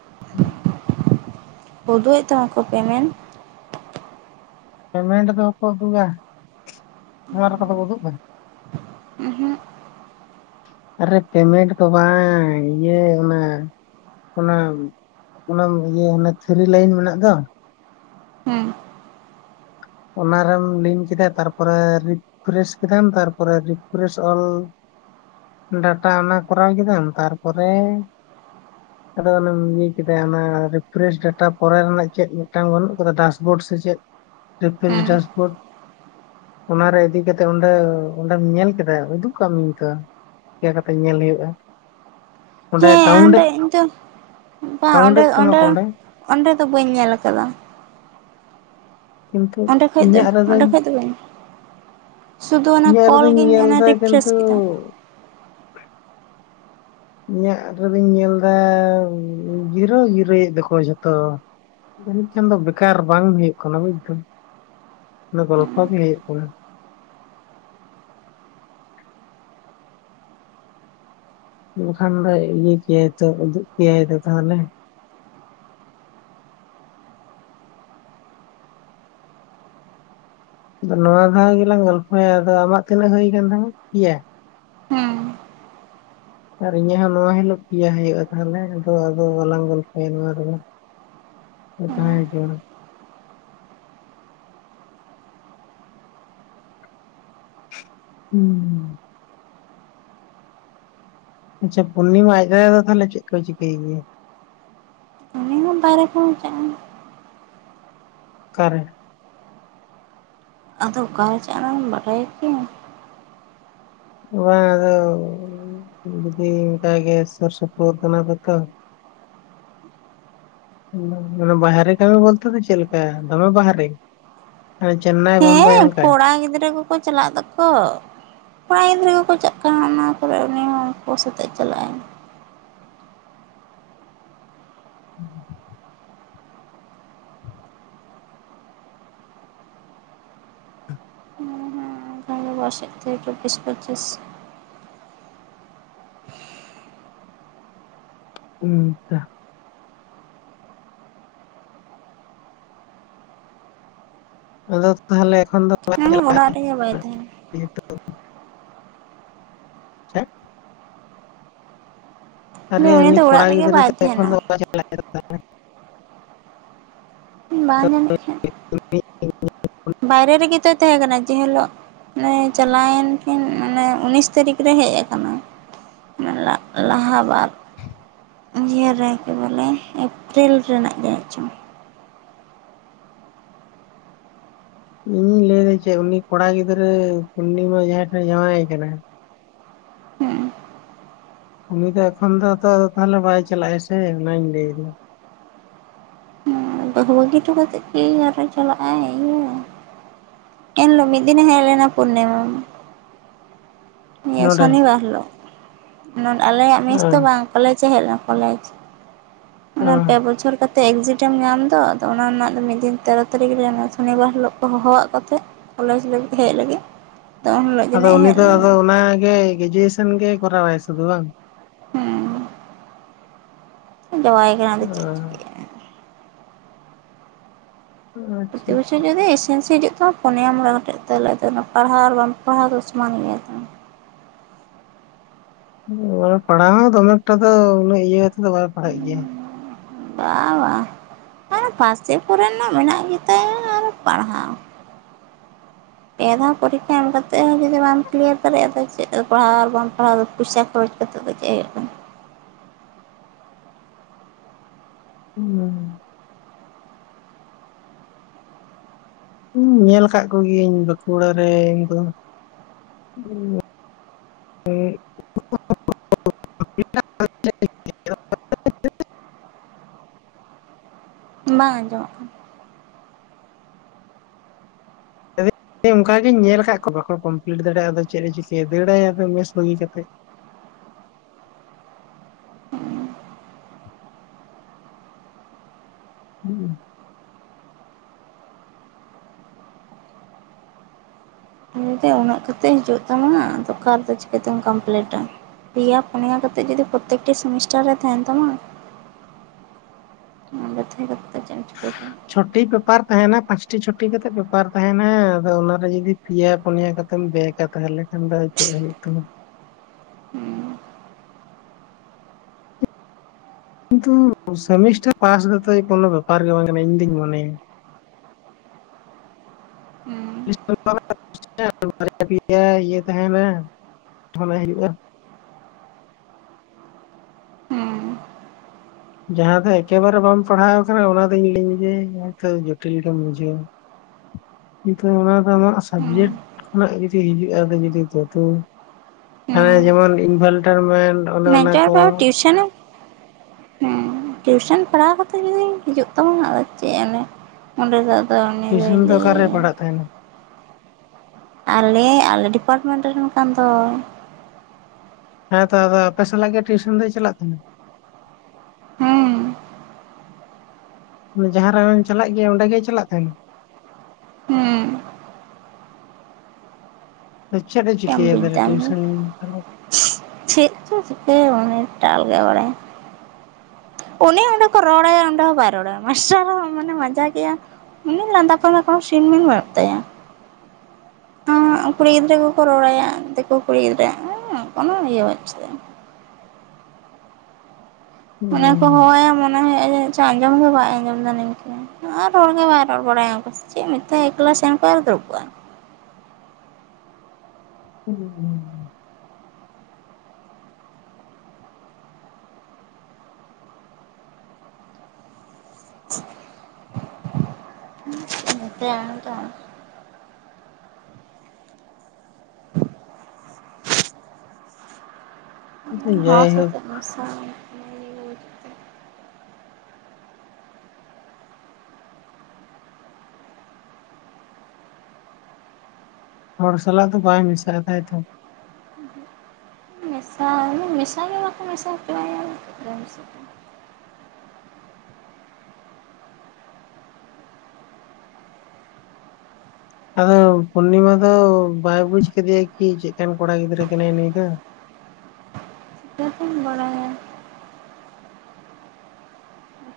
[inaudible] ᱩᱫᱩᱜ ᱮᱫ ᱛᱟᱢᱟ ᱠᱚ ᱯᱮᱢᱮᱱᱴ ᱯᱮᱢᱮᱱᱴ ᱫᱚᱠᱚ ᱩᱫᱩᱜᱟ ᱱᱚᱣᱟ ᱞᱮᱠᱟ ᱫᱚ ᱠᱚ ᱩᱫᱩᱜ-ᱟ ᱩᱸᱦᱩᱜ ᱟᱨᱮ ᱯᱮᱢᱮᱱᱴ ᱫᱚ ᱵᱟᱝ ᱤᱭᱟᱹ ᱚᱱᱟ ᱚᱱᱟ ᱚᱱᱟ ᱤᱭᱟᱹ ᱛᱷᱤᱨᱤ ᱞᱟᱹᱭᱤᱱ ᱢᱮᱱᱟᱜ ᱫᱚ ᱦᱩᱸ ᱚᱱᱟᱨᱮᱢ ᱞᱤᱱ ᱠᱮᱫᱟ ᱛᱟᱨᱯᱚᱨᱮ ᱨᱤᱯᱷᱨᱮᱥ ᱠᱮᱫᱟᱢ ᱛᱟᱨᱯᱚᱨᱮ ᱨᱤᱯᱷᱨᱮᱥ ᱚᱞ ᱰᱟᱴᱟ ᱚᱱᱟ ᱠᱚᱨᱟᱣ ᱠᱮᱫᱟᱢ ᱛᱟᱨᱯᱚᱨᱮ ᱟᱫᱚ ᱚᱱᱮᱢ ᱤᱭᱟᱹ ᱠᱮᱫᱟ ᱚᱱᱟ ᱨᱤᱯᱷᱨᱮᱥ ᱰᱟᱴᱟ ᱯᱚᱨᱮ ᱨᱮᱱᱟᱜ ᱪᱮᱫ ᱢᱤᱫᱴᱟᱝ ᱵᱟᱹᱱᱩᱜ ᱠᱟᱫᱟ ᱰᱟᱥᱵᱳᱨᱰ ᱥᱮᱪᱮᱫ ᱨᱤᱯᱷᱨᱮᱥ ᱦᱩᱸ ᱰᱟᱥᱵᱳᱨᱰ ᱚᱱᱟᱨᱮ ᱤᱫᱤ ᱠᱟᱛᱮᱜ ᱚᱸᱰᱮ ᱚᱸᱰᱮᱢ ᱧᱮᱞ ᱠᱮᱫᱟ ᱩᱫᱩᱜ ᱠᱟᱜ ᱢᱤᱭᱟᱧ ᱛᱚ ᱪᱤᱠᱟᱹ ᱠᱟᱛᱮ ᱧᱮᱞ ᱦᱩᱭᱩᱜᱼᱟ ᱚᱸᱰᱮ ᱦᱮᱸ ᱠᱟᱣᱩᱱᱴ ᱚᱸᱰᱮ ᱤᱧ ᱫᱚ ᱵᱟᱝ ᱠᱟᱣᱩᱱᱴ ᱚᱸᱰᱮ ᱮᱫ ᱛᱟᱢᱟ ᱚᱸᱰᱮ ᱠᱚ ᱚᱸᱰᱮ ᱫᱚ ᱵᱟᱹᱧ ᱧᱮᱞ ᱟᱠᱟᱫᱟ ᱠᱤᱱᱛᱩ ᱚᱸᱰᱮ ᱠᱷᱚᱡ ᱫᱚ ᱤᱧᱟᱹᱜ ᱚᱸᱰᱮ ᱨᱮᱫᱚᱧ ᱠᱷᱚᱡ ᱫᱚ ᱵᱟᱹᱧ ᱥᱩᱫᱩ ᱚᱱᱟ ᱤᱧᱟᱹᱜ ᱠᱚᱞ ᱨᱮᱫᱚᱧ ᱜᱤᱧ ᱧᱮᱞ ᱮᱫᱟ ᱨᱤᱯᱷᱨᱮᱥ ᱠᱤᱱᱛᱩ ᱠᱮᱫᱟ ᱤᱧᱟᱹᱜ ᱨᱮᱫᱚᱧ ᱧᱮᱞᱫᱟ ᱡᱤᱨᱳ ᱡᱤᱨᱳᱭᱮᱫ ᱫᱚᱠᱚ ᱡᱷᱚᱛᱚ ᱡᱟᱹᱱᱤᱡ ᱠᱷᱟᱱ ᱫᱚ ᱵᱮᱠᱟᱨ ᱵᱟᱝ ᱦᱩᱭᱩᱜ ᱠᱟᱱᱟ ᱵᱩᱡᱫᱟᱢ ᱚᱱᱟ ᱜᱚᱞᱯᱷᱚ ᱜᱮ ᱦᱩᱭᱩᱜ ᱠᱟᱱᱟ ᱮᱱᱠᱷᱟᱱ ᱫᱚᱭ ᱤᱭᱟᱹ ᱠᱮᱭᱟᱭ ᱛᱚ ᱩᱫᱩᱜ ᱠᱮᱭᱟᱭ ᱛᱚ ᱛᱟᱦᱚᱞᱮ [inaudible] ᱟᱫᱚ ᱱᱚᱣᱟ ᱫᱷᱟᱣ ᱜᱮᱞᱟᱝ ᱜᱚᱞᱯᱷᱚᱭᱟ ᱟᱫᱚ ᱟᱢᱟᱜ ᱛᱤᱱᱟᱹᱜ ᱦᱩᱭ ᱟᱠᱟᱱ ᱛᱟᱢᱟ ᱯᱮᱭᱟ ᱦᱩᱸ ᱟᱨ ᱤᱧᱟᱹᱜ ᱦᱚᱸ ᱱᱚᱣᱟ ᱦᱤᱞᱳᱜ ᱯᱮᱭᱟ ᱦᱩᱭᱩᱜᱼᱟ ᱛᱟᱦᱚᱞᱮ ᱟᱫᱚ ᱟᱫᱚ ᱵᱟᱞᱟᱝ ᱜᱚᱞᱯᱷᱚᱭᱟ ᱱᱚᱣᱟ ᱨᱮᱫᱚ ᱚ ᱦᱩᱸ ᱛᱟᱦᱮ ᱪᱚᱣᱟᱱ ᱦᱩᱸ ᱟᱪᱪᱷᱟ ᱯᱩᱨᱱᱤᱢᱟ ᱟᱡ ᱫᱟᱫᱟ ᱫᱚ ᱛᱟᱦᱚᱞᱮ ᱪᱮᱫ ᱠᱚᱭ ᱪᱤᱠᱟᱹᱭ ᱜᱮᱭᱟ ᱮᱢᱚᱱ ᱵᱟᱭᱨᱮ ᱠᱷᱚᱱ ᱪᱟᱜ-ᱟ ᱚᱠᱟᱨᱮ ᱟᱫᱚ ᱚᱠᱟ ᱨᱮ ᱪᱟᱜ-ᱟ ᱵᱟᱰᱟᱭᱟᱠᱤ ᱚᱱᱟ ᱫᱚ ᱡᱚᱫᱤ ᱚᱱᱠᱟ ᱜᱮ ᱥᱩᱨ ᱥᱩᱯᱩᱨ ᱠᱟᱱᱟ ᱠᱚᱛᱚ ᱵᱟᱦᱨᱮ ᱠᱟᱹᱢᱤ ᱵᱚᱞᱛᱮ ᱫᱚ ᱪᱮᱫ ᱞᱮᱠᱟ ᱫᱚᱢᱮ ᱵᱟᱦᱨᱮ ᱢᱟᱱᱮ ᱪᱮᱱᱱᱟᱭ ᱵᱳᱢᱵᱟᱭ ᱦᱮᱸ ᱚᱱᱠᱟ ᱠᱚᱲᱟ ᱜᱤᱫᱽᱨᱟᱹ ᱠᱚᱠᱚ ᱪᱟᱞᱟᱜ ᱫᱚᱠᱚ ᱠᱚᱲᱟ ᱜᱤᱫᱽᱨᱟᱹ ᱠᱚᱠᱚ ᱪᱟᱞ ᱚᱱᱟ ᱠᱚᱨᱮ ᱩᱱᱤ ᱦᱚᱸ ᱩᱱᱠᱩ ᱥᱟᱛᱮᱜ ᱪᱟᱞᱟᱜᱼᱟᱭ [inaudible] ᱵᱟᱨᱥᱮᱫ ᱛᱮ ᱪᱚᱵᱵᱤᱥ ᱯᱚᱸᱪᱤᱥ ᱩᱱᱛᱟ ᱟᱫᱚ ᱛᱟᱦᱚᱞᱮ ᱮᱠᱷᱚᱱ ᱫᱚ ᱦᱮᱸ ᱚᱲᱟᱜ ᱨᱮᱜᱮ ᱵᱟᱭ ᱛᱟᱦᱮᱱᱟ [inaudible] ᱪᱮᱫ ᱟᱨᱮ ᱩᱱᱤ ᱫᱚ ᱠᱚᱲᱟ ᱚᱲᱟᱜ ᱨᱮᱜᱮ ᱜᱤᱫᱽᱨᱟᱹ ᱵᱟᱭ ᱫᱚ ᱮᱠᱷᱚᱱ ᱛᱟᱦᱮᱱᱟ ᱫᱚ ᱚᱠᱚ ᱪᱟᱞᱟᱜ-ᱟᱭ ᱛᱟᱦᱚᱞᱮ ᱵᱟᱝ ᱧᱟᱢᱮᱫ ᱛᱟᱦᱮᱸᱫ ᱵᱟᱭᱨᱮ ᱨᱮᱜᱮ ᱛᱚ ᱛᱟᱦᱮᱸ ᱠᱟᱱᱟᱭ ᱡᱮ ᱦᱤᱞᱳᱜ ᱚᱱᱮ ᱪᱟᱞᱟᱣᱮᱱ ᱠᱤᱱ ᱚᱱᱮ ᱩᱱᱤᱥ ᱛᱟᱹᱨᱤᱠᱷ ᱨᱮ ᱦᱮᱡ ᱟᱠᱟᱱᱟᱭ᱾ ᱞᱟᱦᱟᱵᱟᱫ ᱱᱤᱭᱟᱹ ᱨᱮᱜᱮ ᱵᱚᱞᱮ ᱮᱯᱨᱤᱞ ᱨᱮᱱᱟᱜ ᱡᱟᱱᱤᱡ ᱪᱚ ᱤᱧ ᱞᱟᱹᱭ ᱮᱫᱟ ᱪᱮᱫ ᱩᱱᱤ ᱠᱚᱲᱟ ᱜᱤᱫᱽᱨᱟᱹ ᱯᱩᱨᱱᱤᱢᱟ ᱡᱟᱦᱟᱭ ᱴᱷᱮᱱ ᱡᱟᱶᱟᱭ ᱟᱠᱟᱱᱟ ᱩᱱᱤ ᱫᱚ ᱮᱠᱷᱚᱱ ᱫᱚ ᱛᱚ ᱛᱟᱦᱮᱞᱮ ᱵᱟᱭ ᱪᱟᱞᱟᱜᱼᱟ ᱥᱮ ᱚᱱᱟᱧ ᱞᱟᱹᱭ ᱫᱟ? [unintelligible] ᱵᱟᱹᱦᱩ ᱵᱟᱹᱜᱤ ᱴᱚ ᱠᱟᱛᱮᱜ ᱠᱤ ᱟᱨᱦᱚᱭ ᱪᱟᱞᱟᱜ ᱟᱭ ᱤᱭᱟᱹ ᱮᱱᱦᱤᱞᱳᱜ ᱢᱤᱫ ᱫᱤᱱᱮ ᱦᱮᱡ ᱞᱮᱱᱟ ᱯᱩᱨᱱᱤᱢᱟ᱾ ᱱᱤᱭᱟᱹ ᱱᱚᱰᱮ ᱥᱚᱱᱤᱵᱟᱨ ᱦᱤᱞᱳᱜ ᱱᱚ ᱟᱞᱮᱭᱟᱜ ᱢᱮᱥ ᱫᱚ ᱚᱸ, ᱵᱟᱝ ᱠᱚᱞᱮᱡᱽ ᱮ ᱦᱮᱡ ᱞᱮᱱᱟ᱾ ᱠᱚᱞᱮᱡᱽ ᱚᱱᱟ ᱚᱸ, ᱯᱮ ᱵᱚᱪᱷᱚᱨ ᱠᱟᱛᱮᱜ ᱮᱠᱡᱤᱴᱮᱢ ᱧᱟᱢ ᱛᱚ ᱟᱫᱚ ᱚᱱᱟ ᱨᱮᱱᱟᱜ ᱫᱚ ᱢᱤᱫ ᱫᱤᱱ ᱛᱮᱨᱚ ᱛᱟᱹᱨᱤᱠᱷ ᱱᱚᱣᱟ ᱥᱚᱱᱤᱵᱟᱨ ᱦᱤᱞᱳᱜ ᱠᱚ ᱦᱚᱦᱚᱣᱟᱜ ᱠᱚᱛᱮ ᱠᱚᱞᱮᱡᱽ ᱞᱟᱹ ᱦᱮᱡ ᱞᱟᱹᱜᱤᱫ [inaudible] ᱟᱫᱚ ᱩᱱ ᱦᱤᱞᱳᱜ ᱟᱫᱚ ᱡᱟᱹᱱᱤᱡ ᱩᱱᱤ ᱦᱮᱡ ᱫᱚ ᱟᱫᱚ ᱞᱮᱱᱟᱭ ᱚᱱᱟᱜᱮ ᱜᱮᱡᱩᱮ ᱥᱚᱱ ᱜᱮ ᱠᱚᱨᱟᱣ ᱟᱭ ᱥᱩᱫᱷᱩ ᱵᱟᱝ? ᱡᱟᱸᱣᱟᱭ ᱠᱟᱱᱟ ᱟᱫᱚ ᱪᱮᱫ ᱚᱸ, ᱪᱤᱠᱟᱹᱭᱟ ᱾ ᱯᱨᱚᱛᱤ ᱟᱪᱪᱷᱟ ᱵᱚᱪᱷᱚᱨ ᱟᱪᱪᱷᱟ ᱡᱩᱫᱤ ᱮᱥᱮᱢ ᱦᱤᱡᱩᱜ ᱛᱚ ᱯᱚᱱᱮᱭᱟ ᱢᱚᱬᱮ ᱜᱚᱴᱮᱜ ᱛᱟᱞᱮ ᱯᱟᱲᱦᱟᱣ ᱟᱨ ᱵᱟᱢ ᱯᱟᱲᱦᱟᱣ ᱫᱚ ᱥᱚᱢᱟᱱ ᱜᱮᱭᱟ ᱛᱚ ᱚ ᱯᱟᱲᱦᱟᱣ ᱦᱚᱸ ᱫᱚᱢᱮ ᱮᱠᱴᱟ ᱫᱚ ᱩᱱᱟᱹᱜ ᱤᱭᱟᱹᱛᱮᱫᱚ ᱵᱟᱭ ᱯᱟᱲᱦᱟᱜ ᱜᱮᱭᱟ ᱵᱟ-ᱵᱟ᱾ ᱟᱨᱦᱚ ᱯᱷᱟᱥᱮᱫ ᱠᱚᱨᱮᱱᱟᱜ ᱢᱮᱱᱟᱜ ᱜᱮᱛᱟᱭᱟ ᱟᱨ ᱯᱟᱲᱦᱟᱣ᱾ [inaudible] ᱯᱮ ᱫᱷᱟᱣ ᱯᱚᱨᱤᱠᱠᱷᱟ ᱮᱢ ᱠᱟᱛᱮ ᱦᱚᱸ ᱡᱩᱫᱤ ᱵᱟᱢ ᱠᱞᱤᱭᱟᱨ ᱫᱟᱲᱮᱭᱟᱜ-ᱟ ᱟᱫᱚ ᱪᱮᱫ ᱫᱚ ᱯᱟᱲᱦᱟᱣ ᱟᱨ ᱵᱟᱢ ᱯᱟᱲᱦᱟᱣᱜ ᱯᱩᱭᱥᱟ ᱠᱷᱚᱨᱚᱪ ᱛᱚᱵᱮ ᱪᱮᱫ ᱦᱩᱭᱩᱜ ᱛᱟᱢᱟ [inaudible] ᱦᱩᱸ ᱤᱧ ᱧᱮᱞ ᱠᱟᱜ ᱠᱚᱜᱤᱭᱟᱹᱧ ᱵᱟᱸᱠᱩᱲᱟ ᱨᱮᱱ ᱫᱚ ᱦᱩᱸ [inaudible] [unintelligible] [inaudible] ᱵᱟᱝ ᱟᱸᱡᱚᱢᱚᱜᱼᱟ ᱠᱟᱱ ᱚᱱᱠᱟᱜᱤᱧ ᱧᱮᱞ ᱟᱠᱟᱫ ᱠᱚᱣᱟ ᱵᱟᱠᱚ ᱠᱚᱢᱯᱞᱤᱴ ᱫᱟᱲᱮᱭᱟᱜᱼᱟ ᱟᱫᱚ ᱪᱮᱫ ᱮ ᱪᱤᱠᱟᱹᱭᱟ ᱫᱟᱹᱲᱟᱭ ᱢᱮᱥ ᱵᱟᱹᱜᱤ ᱠᱟᱛᱮᱜ [inaudible] ᱦᱩᱸᱜ ᱩᱱᱟᱹᱜ ᱠᱟᱛᱮᱜ ᱦᱤᱡᱩᱜ ᱛᱟᱢᱟ ᱟᱫᱚ ᱠᱟᱨᱮ ᱫᱚ ᱪᱤᱠᱟᱹᱛᱮᱢ ᱠᱟᱢᱯᱞᱤᱴᱟ ᱯᱮᱭᱟ ᱯᱚᱱᱭᱟ ᱠᱟᱛᱮᱜ ᱡᱩᱫᱤ ᱯᱨᱚᱛᱛᱮᱠ ᱥᱮᱢᱤᱥᱴᱟᱨ ᱨᱮ ᱛᱟᱸᱦᱮᱱ ᱛᱟᱢᱟ᱾ [inaudible] [inaudible] ᱠᱮᱭᱟ ᱪᱷᱚᱴᱤ ᱯᱮᱯᱟᱨ ᱛᱟᱦᱮᱱᱟ ᱯᱟᱸᱪ ᱴᱤ ᱪᱷᱚᱴᱤ ᱠᱟᱛᱮᱜ ᱵᱮᱯᱟᱨ ᱛᱟᱦᱮᱱᱟ ᱟᱫᱚ ᱚᱱᱟᱨᱮ ᱡᱩᱫᱤ ᱯᱮᱭᱟ ᱯᱚᱱᱮᱭᱟ ᱠᱟᱛᱮᱢ ᱵᱮᱜ-ᱟ ᱛᱟᱦᱮᱞᱮ ᱠᱷᱟᱱ ᱫᱚ ᱪᱮᱫ [unintelligible] ᱦᱩᱸ ᱠᱤᱱᱛᱩ ᱥᱮᱢᱤᱥᱴᱟᱨ ᱯᱟᱥ ᱫᱚ ᱛᱚ ᱠᱚᱱᱳ ᱵᱮᱯᱟᱨ ᱜᱮ ᱵᱟᱝ ᱠᱟᱱᱟ ᱤᱧ ᱫᱩᱧ ᱢᱚᱱᱮᱭᱟ᱾ ᱦᱩᱸ [inaudible] ᱤᱭᱟᱹ ᱛᱟᱦᱮᱱᱟ ᱫᱷᱟᱱᱟ ᱦᱳᱭᱳᱜᱼᱟ᱾ ᱡᱟᱦᱟᱸ ᱫᱚ ᱮᱠᱮᱵᱟᱨᱮ ᱵᱟᱢ ᱯᱟᱲᱦᱟᱣ ᱠᱟᱱᱟ ᱚᱱᱟ ᱫᱚᱧ ᱞᱟᱹᱭᱟᱹᱧ ᱡᱮᱛᱟᱹᱣ ᱡᱚᱴᱤᱞ ᱜᱮᱢ ᱵᱩᱡᱷᱟᱹᱣᱟ᱾ [inaudible] ᱚᱱᱟ ᱫᱚ ᱟᱢᱟᱜ ᱦᱩᱸ ᱥᱟᱵᱡᱮᱠᱴ ᱦᱩᱸ ᱠᱷᱚᱱᱟᱜ ᱡᱩᱫᱤ ᱦᱤᱡᱩᱜᱼᱟ ᱟᱫᱚ ᱡᱩᱫᱤ ᱛᱟᱹᱣ ᱦᱮᱸ ᱦᱩᱸ ᱡᱮᱢᱚᱱ ᱤᱱᱵᱷᱟᱨᱴᱟᱨᱢᱮᱱᱴ ᱚᱱᱮ ᱚᱱᱟ ᱢᱮᱡᱚᱨ ᱠᱚ ᱫᱚ ᱴᱤᱭᱩᱥᱚᱱ ᱦᱩᱸ ᱴᱤᱭᱩᱥᱚᱱ ᱯᱟᱲᱦᱟᱣ ᱠᱟᱛᱮ ᱡᱩᱫᱤ ᱦᱤᱡᱩᱜ ᱛᱟᱢ ᱟᱫᱚ ᱪᱮᱫ ᱮᱢ ᱞᱟᱹᱭᱟ ᱚᱸᱰᱮ ᱫᱚ ᱴᱤᱭᱩᱥᱚᱱ ᱫᱚ ᱚᱠᱟᱨᱮ [unintelligible] ᱯᱟᱲᱦᱟᱜ ᱛᱟᱦᱮᱱᱟ ᱟᱞᱮ-ᱟᱞᱮ ᱰᱤᱯᱟᱨᱴᱢᱮᱱᱴ ᱨᱮᱱ ᱠᱟᱱ ᱫᱚᱭ ᱦᱮᱸᱛᱚ ᱟᱫᱚ ᱟᱯᱮ ᱥᱟᱞᱟᱜᱮ ᱴᱤᱭᱩᱥᱚᱱ ᱫᱚᱭ ᱪᱟᱞᱟᱜ ᱠᱟᱱᱟ᱾ [inaudible] ᱦᱩᱸ ᱚᱱᱮ ᱡᱟᱦᱟᱸ ᱟᱢᱮᱢ ᱪᱟᱞᱟᱜ ᱜᱮᱭᱟ ᱚᱸᱰᱮ ᱜᱮᱭ ᱪᱟᱞᱟᱜ ᱛᱟᱦᱮᱱᱟ᱾ ᱦᱩᱸ ᱪᱮᱫ ᱮ ᱮᱢ ᱪᱤᱠᱟᱹᱭᱟ ᱵᱩᱡᱽ ᱛᱟᱦᱞᱮ ᱫᱟ ᱟᱢ ᱫᱚ ᱴᱤᱭᱩᱥᱚᱱ ᱪᱟᱞᱟᱣ ᱪᱮᱫ ᱪᱚ ᱪᱤᱠᱟᱹ ᱩᱱᱤ ᱴᱟᱞ ᱜᱮ ᱵᱟᱲᱟᱭᱟ᱾ ᱩᱱᱤ ᱚᱸᱰᱮ ᱠᱚ ᱨᱚᱲᱟᱭᱟ ᱚᱸᱰᱮ ᱦᱚᱸ ᱵᱟᱭ ᱨᱚᱲᱟ ᱢᱟᱥᱴᱟᱨ ᱦᱚᱸ ᱮᱢᱚᱱ ᱢᱟᱡᱟᱜ ᱜᱮᱭᱟ ᱩᱱᱟᱹᱜ ᱞᱟᱸᱫᱟ ᱠᱷᱚᱱ ᱠᱚᱱᱳ ᱥᱤᱱ ᱢᱤᱱ ᱵᱟᱹᱱᱩᱜ ᱛᱟᱭᱟ᱾ ᱠᱩᱲᱤ ᱜᱤᱫᱽᱨᱟᱹ ᱠᱚᱠᱚ ᱨᱚᱲᱟᱭᱟ ᱫᱤᱠᱩ ᱠᱩᱲᱤ ᱜᱤᱫᱽᱨᱟᱹ ᱚᱱᱟ ᱤᱭᱟᱹ ᱵᱟᱪᱩᱜᱼᱟ ᱾ ᱦᱟᱱᱮ ᱠᱚ ᱦᱚᱦᱚᱭᱟ ᱢᱚᱱᱮ ᱦᱩᱭᱩᱜᱟ ᱟᱸᱡᱚᱢ ᱫᱚ ᱵᱟᱭ ᱟᱸᱡᱚᱢ ᱫᱟ ᱱᱤᱝᱠᱟᱹ ᱟᱨ ᱨᱚᱲᱜᱮ ᱵᱟᱭ ᱨᱚᱲ ᱵᱟᱲᱟᱭᱟ ᱪᱮᱫ ᱢᱤᱛᱟᱭᱟ ᱮᱠᱞᱟ ᱥᱮᱱ ᱠᱚᱜᱼᱟ ᱟᱨ ᱫᱩᱲᱩᱵᱚᱜᱼᱟ᱾ [unintelligible] [unintelligible] ᱦᱩᱸ ᱦᱚᱨ ᱥᱮᱡ ᱡᱟᱭᱦᱳᱠ ᱛᱮ [unintelligible] ᱦᱚᱲ ᱥᱟᱞᱟ ᱫᱚ ᱵᱟᱭ ᱢᱮᱥᱟᱭ ᱛᱟᱭ ᱛᱚ ᱢᱮᱥᱟᱭᱟᱧ ᱢᱮᱥᱟ ᱜᱮ ᱵᱟᱠᱚ ᱢᱮᱥ ᱟᱪᱳᱣᱭᱟ ᱟᱨ ᱪᱮᱫ ᱫᱚ ᱢᱮᱥᱟ ᱟᱫᱚ ᱯᱩᱨᱱᱤᱢᱟ ᱫᱚ ᱵᱟᱭ ᱵᱩᱡ ᱠᱟᱫᱮᱭᱟ ᱠᱤ ᱪᱮᱫᱠᱟᱱ ᱠᱚᱲᱟ ᱜᱤᱫᱽᱨᱟᱹ ᱠᱟᱱᱟᱭ ᱱᱩᱭ ᱫᱚ᱾ [inaudible] ᱪᱤᱠᱟᱹᱛᱮᱢ ᱵᱟᱲᱟᱭᱟ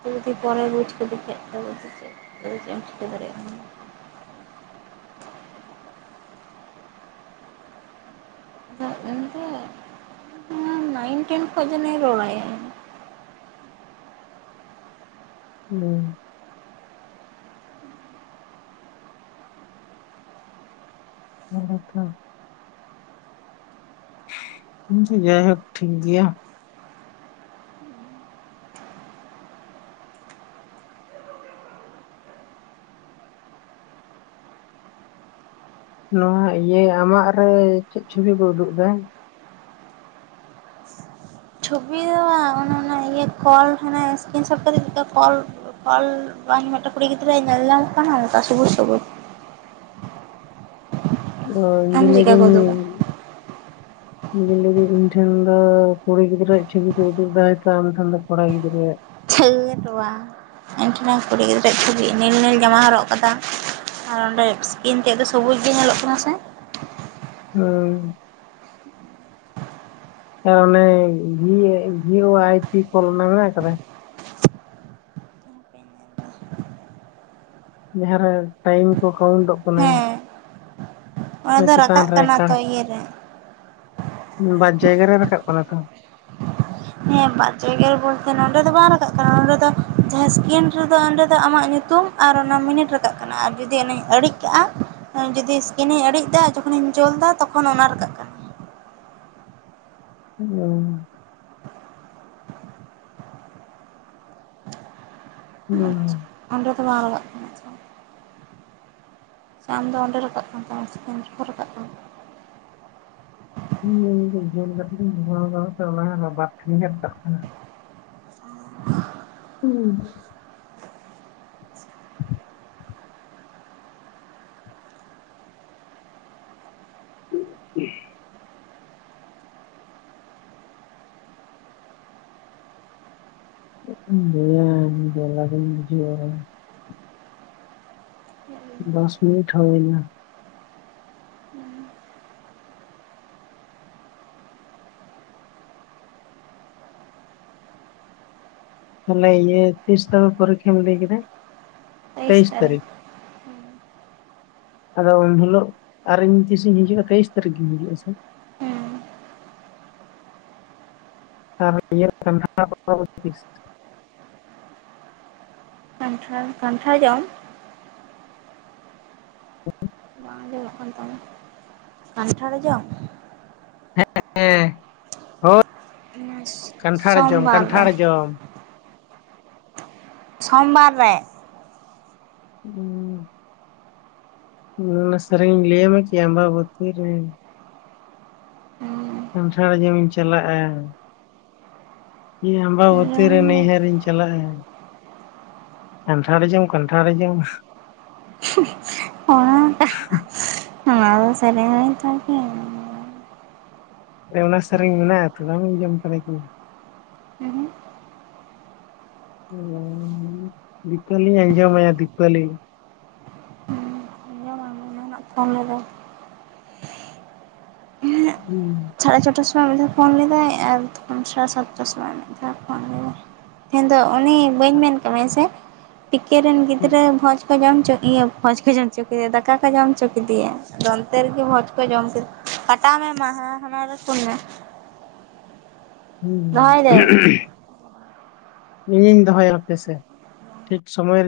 ᱡᱩᱫᱤ ᱯᱚᱨᱮ ᱵᱩᱡ ᱠᱤᱫᱤᱠᱷᱟᱡ ᱫᱚ ᱪᱮᱫ ᱮᱢ ᱪᱮᱠᱟᱹ ᱫᱟᱲᱮᱭᱟᱜᱼᱟ᱾ ᱫᱚ ᱮᱱᱛᱮ [unintelligible] ᱴᱷᱮᱱ ᱠᱷᱚᱪ ᱫᱚ ᱱᱩᱭ ᱨᱚᱲ ᱟᱭ ᱦᱩᱸ ᱟᱛᱷᱟ [unintelligible] ᱢᱩᱸ ᱛᱮ ᱡᱟᱭᱦᱳᱠ ᱴᱷᱤᱠ ᱜᱮᱭᱟ᱾ ᱱᱚᱣᱟ ᱤᱭᱟᱹ ᱟᱢᱟᱜ ᱨᱮ ᱪᱮᱫ ᱪᱷᱩᱵᱤ ᱠᱚ ᱩᱫᱩᱜ ᱮᱫᱟ? ᱪᱷᱚᱵᱤ ᱫᱚ ᱵᱟ ᱚᱱᱚᱱᱟ ᱤᱭᱟᱹ ᱠᱚᱞ ᱠᱷᱚᱱᱟᱜ ᱥᱠᱨᱤᱱᱥᱚᱴ ᱠᱟᱛᱮ ᱪᱮᱫ ᱞᱮᱠᱟ ᱠᱚᱞ ᱠᱚᱞ ᱡᱚᱢ ᱢᱚᱴᱟ ᱠᱩᱲᱤ ᱜᱤᱫᱽᱨᱟᱹ ᱧᱮᱞᱚᱜ ᱛᱟᱦᱮᱸ ᱢᱚᱴᱟ ᱥᱩᱜᱩᱨ ᱥᱩᱜᱩᱨ [inaudible] ᱦᱚᱸ ᱤᱧ ᱟᱢ ᱜᱤᱧ ᱞᱟᱹᱭ ᱪᱮᱫᱠᱟ ᱫᱟᱹᱧ ᱠᱚ ᱩᱫᱩᱜᱟ ᱤᱧ ᱞᱟᱹᱭ ᱤᱧ ᱴᱷᱮᱱ ᱫᱚ ᱠᱩᱲᱤ ᱜᱤᱫᱽᱨᱟᱹᱣᱟᱜ ᱪᱷᱚᱵᱤ ᱠᱚ ᱩᱫᱩᱜ ᱮᱫᱟ ᱟᱢ ᱴᱷᱮᱱ ᱫᱚ ᱠᱚᱲᱟ ᱜᱤᱫᱽᱨᱟᱹᱣᱟᱜ ᱪᱷᱟᱞ ᱱᱮᱴᱣᱟ ᱮᱱ ᱴᱷᱮᱱᱟᱠ ᱠᱩᱲᱤ ᱜᱤᱫᱽᱨᱟᱹ ᱪᱷᱚᱵᱤ ᱱᱮᱞ ᱱᱮᱞ ᱡᱟᱢᱟ ᱦᱚᱨᱚᱜ ᱠᱟᱫᱟ᱾ ᱟᱨ ᱚᱸᱰᱮ ᱥᱠᱤᱱ ᱛᱮ ᱫᱚ ᱥᱚᱵᱩᱡ ᱜᱮ ᱧᱮᱞᱚᱜ ᱠᱟᱱᱟ ᱥᱮ? ᱦᱮᱸ ᱦᱮᱸ ᱚᱱᱮ ᱵᱷᱤ ᱳ ᱟᱭ ᱯᱤ ᱠᱚ ᱚᱞ ᱚᱱᱟ ᱢᱮᱱᱟᱜ ᱟᱠᱟᱫᱟ᱾ ᱡᱟᱦᱟᱸᱨᱮ ᱴᱟᱭᱤᱢ ᱠᱚ ᱠᱟᱣᱩᱱᱴᱚᱜ ᱠᱟᱱᱟ᱾ ᱦᱮᱸ ᱚᱱᱟ ᱫᱚ ᱪᱮᱛᱟᱱ ᱨᱟᱠᱟᱵ ᱨᱮ ᱠᱟᱱᱟ ᱠᱟᱬ ᱛᱚ ᱤᱭᱟᱹ ᱨᱮ ᱵᱟᱨ ᱡᱟᱭᱜᱟ ᱨᱮ ᱨᱟᱠᱟᱵ ᱠᱟᱱᱟ ᱛᱚ? ᱦᱮᱸ ᱵᱟᱨ ᱡᱟᱭᱜᱟ ᱨᱮ ᱵᱚᱞᱛᱮ ᱱᱚᱰᱮ ᱫᱚ ᱵᱟᱝ ᱨᱟᱠᱟᱵ ᱠᱟᱱᱟ ᱱᱚᱸᱰᱮ ᱫᱚ ᱡᱟᱦᱟᱸ ᱥᱠᱤᱱ ᱨᱮᱫᱚ ᱚᱸᱰᱮ ᱫᱚ ᱟᱢᱟᱜ ᱧᱩᱛᱩᱢ ᱧᱩᱛᱩᱢ ᱟᱨ ᱚᱱᱟ ᱢᱤᱱᱤᱴ ᱨᱟᱠᱟᱵ ᱠᱟᱱᱟ ᱟᱨ ᱡᱩᱫᱤ ᱚᱱᱟᱧ ᱟᱲᱤᱡ ᱠᱟᱜᱼᱟ ᱡᱩᱫᱤ ᱥᱠᱤᱱᱤᱧ ᱤᱲᱤᱡ ᱮᱫᱟ ᱡᱚᱠᱷᱚᱱᱤᱧ ᱡᱩᱞ ᱮᱫᱟ ᱛᱚᱠᱷᱚᱱ ᱚᱱᱟ ᱨᱟᱠᱟᱵ ᱠᱟᱱᱟ ᱜᱮᱭᱟ ᱦᱩᱸ, ᱦᱩᱸ ᱱᱚᱸᱰᱮ ᱠᱷᱚᱱ ᱫᱚ ᱵᱟᱝ ᱞᱟᱜ ᱠᱟᱱᱟ ᱥᱮ ᱟᱢ ᱫᱚ ᱚᱸᱰᱮ ᱨᱟᱠᱟᱵ ᱠᱟᱱ ᱛᱟᱢᱟ ᱥᱮᱠᱮᱢ ᱨᱮᱠᱚ ᱨᱟᱠᱟᱵ ᱠᱟᱱᱟ [unintelligible] ᱦᱩᱸ [unintelligible] ᱫᱚᱥ ᱢᱤᱱᱤᱴ ᱦᱩᱭᱱᱟ᱾ ᱛᱟᱦᱮᱞᱮ ᱤᱭᱟᱹ ᱛᱤᱥ ᱛᱚᱵᱮ ᱯᱚᱨᱤᱠᱷᱟ ᱞᱟᱹᱭ ᱠᱮᱫᱟ? ᱛᱟᱤᱥ ᱛᱟᱨᱤᱠᱷ ᱟᱫᱚ ᱩᱱᱦᱤᱞᱳᱜ ᱟᱨ ᱤᱧ ᱛᱤᱥ ᱤᱧ ᱦᱤᱡᱩᱜᱼᱟ ᱛᱟᱭᱤᱥ ᱛᱟᱹᱨᱤᱠᱷ ᱜᱤᱧ ᱦᱤᱡᱩᱜᱼᱥᱮ? [inaudible] ᱦᱮᱸ ᱟᱨ [inaudible] ᱠᱟᱱᱴᱷᱟᱲ, ᱠᱟᱱᱴᱷᱟᱲ ᱡᱚᱢ? ᱦᱮ ᱵᱟᱝ ᱠᱟᱱᱴᱷᱟᱲ ᱡᱚᱢ ᱦᱮᱸ ᱦᱮᱸ ᱦᱳ ᱠᱟᱱᱴᱷᱟᱲ ᱡᱚᱢ ᱥᱳᱢᱵᱟᱨ ᱨᱮ ᱠᱟᱱᱴᱷᱟᱲ ᱡᱚᱢ ᱥᱳᱢᱵᱟᱨ ᱨᱮ [unintelligible] ᱦᱩᱸ ᱚᱱᱟ ᱥᱮᱨᱮᱧ ᱤᱧ ᱞᱟᱹᱭ ᱟᱢᱟᱠᱤ ᱟᱸᱵᱟᱵᱚᱛᱤᱨᱮ ᱦᱩᱸ ᱠᱟᱱᱴᱷᱟᱲ ᱡᱚᱢ ᱤᱧ ᱪᱟᱞᱟᱜᱼᱟ᱾ ᱤᱧ ᱞᱟᱹᱭ ᱟᱢᱵᱟᱵᱚᱛᱤᱨ ᱨᱮ ᱢᱮ ᱱᱟᱹᱭᱦᱟᱹᱨ ᱤᱧ ᱪᱟᱞᱟᱜᱼᱟ᱾ ᱠᱟᱱᱴᱷᱟᱲ ᱡᱚᱢ ᱠᱟᱱᱴᱷᱟᱲ ᱡᱚᱢ ᱚᱱᱟ ᱫᱚ ᱥᱮᱨᱮᱧ ᱦᱩᱭ ᱮᱱ ᱛᱟᱢᱟ ᱠᱤ? ᱚᱱᱟ ᱥᱮᱨᱮᱧ ᱢᱮᱱᱟᱜ ᱟᱛᱚ ᱵᱟᱢ ᱟᱸᱡᱚᱢ ᱠᱟᱫᱟ ᱠᱤ ᱦᱩᱸ ᱫᱤᱯᱟᱹᱞᱤᱧ ᱟᱸᱡᱚᱢ ᱟᱭᱟ ᱫᱤᱯᱟᱹᱞᱤ [unintelligible] ᱯᱷᱳᱱ ᱞᱮᱫᱟᱭ ᱥᱟᱲᱮ ᱪᱷᱚᱴᱟ ᱥᱚᱢᱚᱭ ᱥᱚᱢᱳᱚᱭ ᱢᱤᱫ ᱫᱷᱟᱣ ᱯᱷᱳᱱ ᱞᱮᱫᱟᱭ ᱟᱨ ᱯᱟᱸᱪᱴᱟ ᱥᱟᱛᱴᱟ ᱥᱚᱢᱚᱭ ᱢᱤᱫ ᱫᱷᱟᱣ ᱯᱷᱳᱱ ᱞᱮᱫᱟᱭ ᱛᱮᱦᱮᱧ ᱫᱚ ᱩᱱᱤ ᱵᱟᱹᱧ ᱢᱮᱱ ᱠᱟᱜ ᱢᱮᱭᱟ ᱥᱮ? ᱯᱤᱠᱮ ᱨᱮᱱ ᱜᱤᱫᱽᱨᱟᱹ ᱵᱷᱚᱡᱽ ᱵᱷᱚᱡᱽ ᱠᱚ ᱡᱚᱢ ᱦᱚᱪᱚ ᱠᱚᱫᱚᱭᱟ ᱫᱟ ᱠᱚ ᱡᱚᱢ ᱚᱪᱚ ᱠᱮᱫᱮᱭᱟ ᱚᱱᱛᱮ ᱨᱮᱜᱮ ᱵᱷᱚᱡᱽ ᱠᱚ ᱡᱚᱢ ᱠᱮᱫ ᱠᱟᱴᱟᱣ ᱢᱮ ᱦᱟᱱᱟ ᱨᱮ ᱯᱷᱳᱱ ᱢᱮ ᱫᱚᱦᱚᱭ ᱦᱩᱸ ᱫᱟᱹᱧ ᱤᱧᱤᱧ ᱫᱚᱦᱚᱭᱟ ᱦᱟᱯᱮᱥᱮ ᱴᱷᱤᱠ ᱥᱚᱢᱚᱭ ᱨᱮ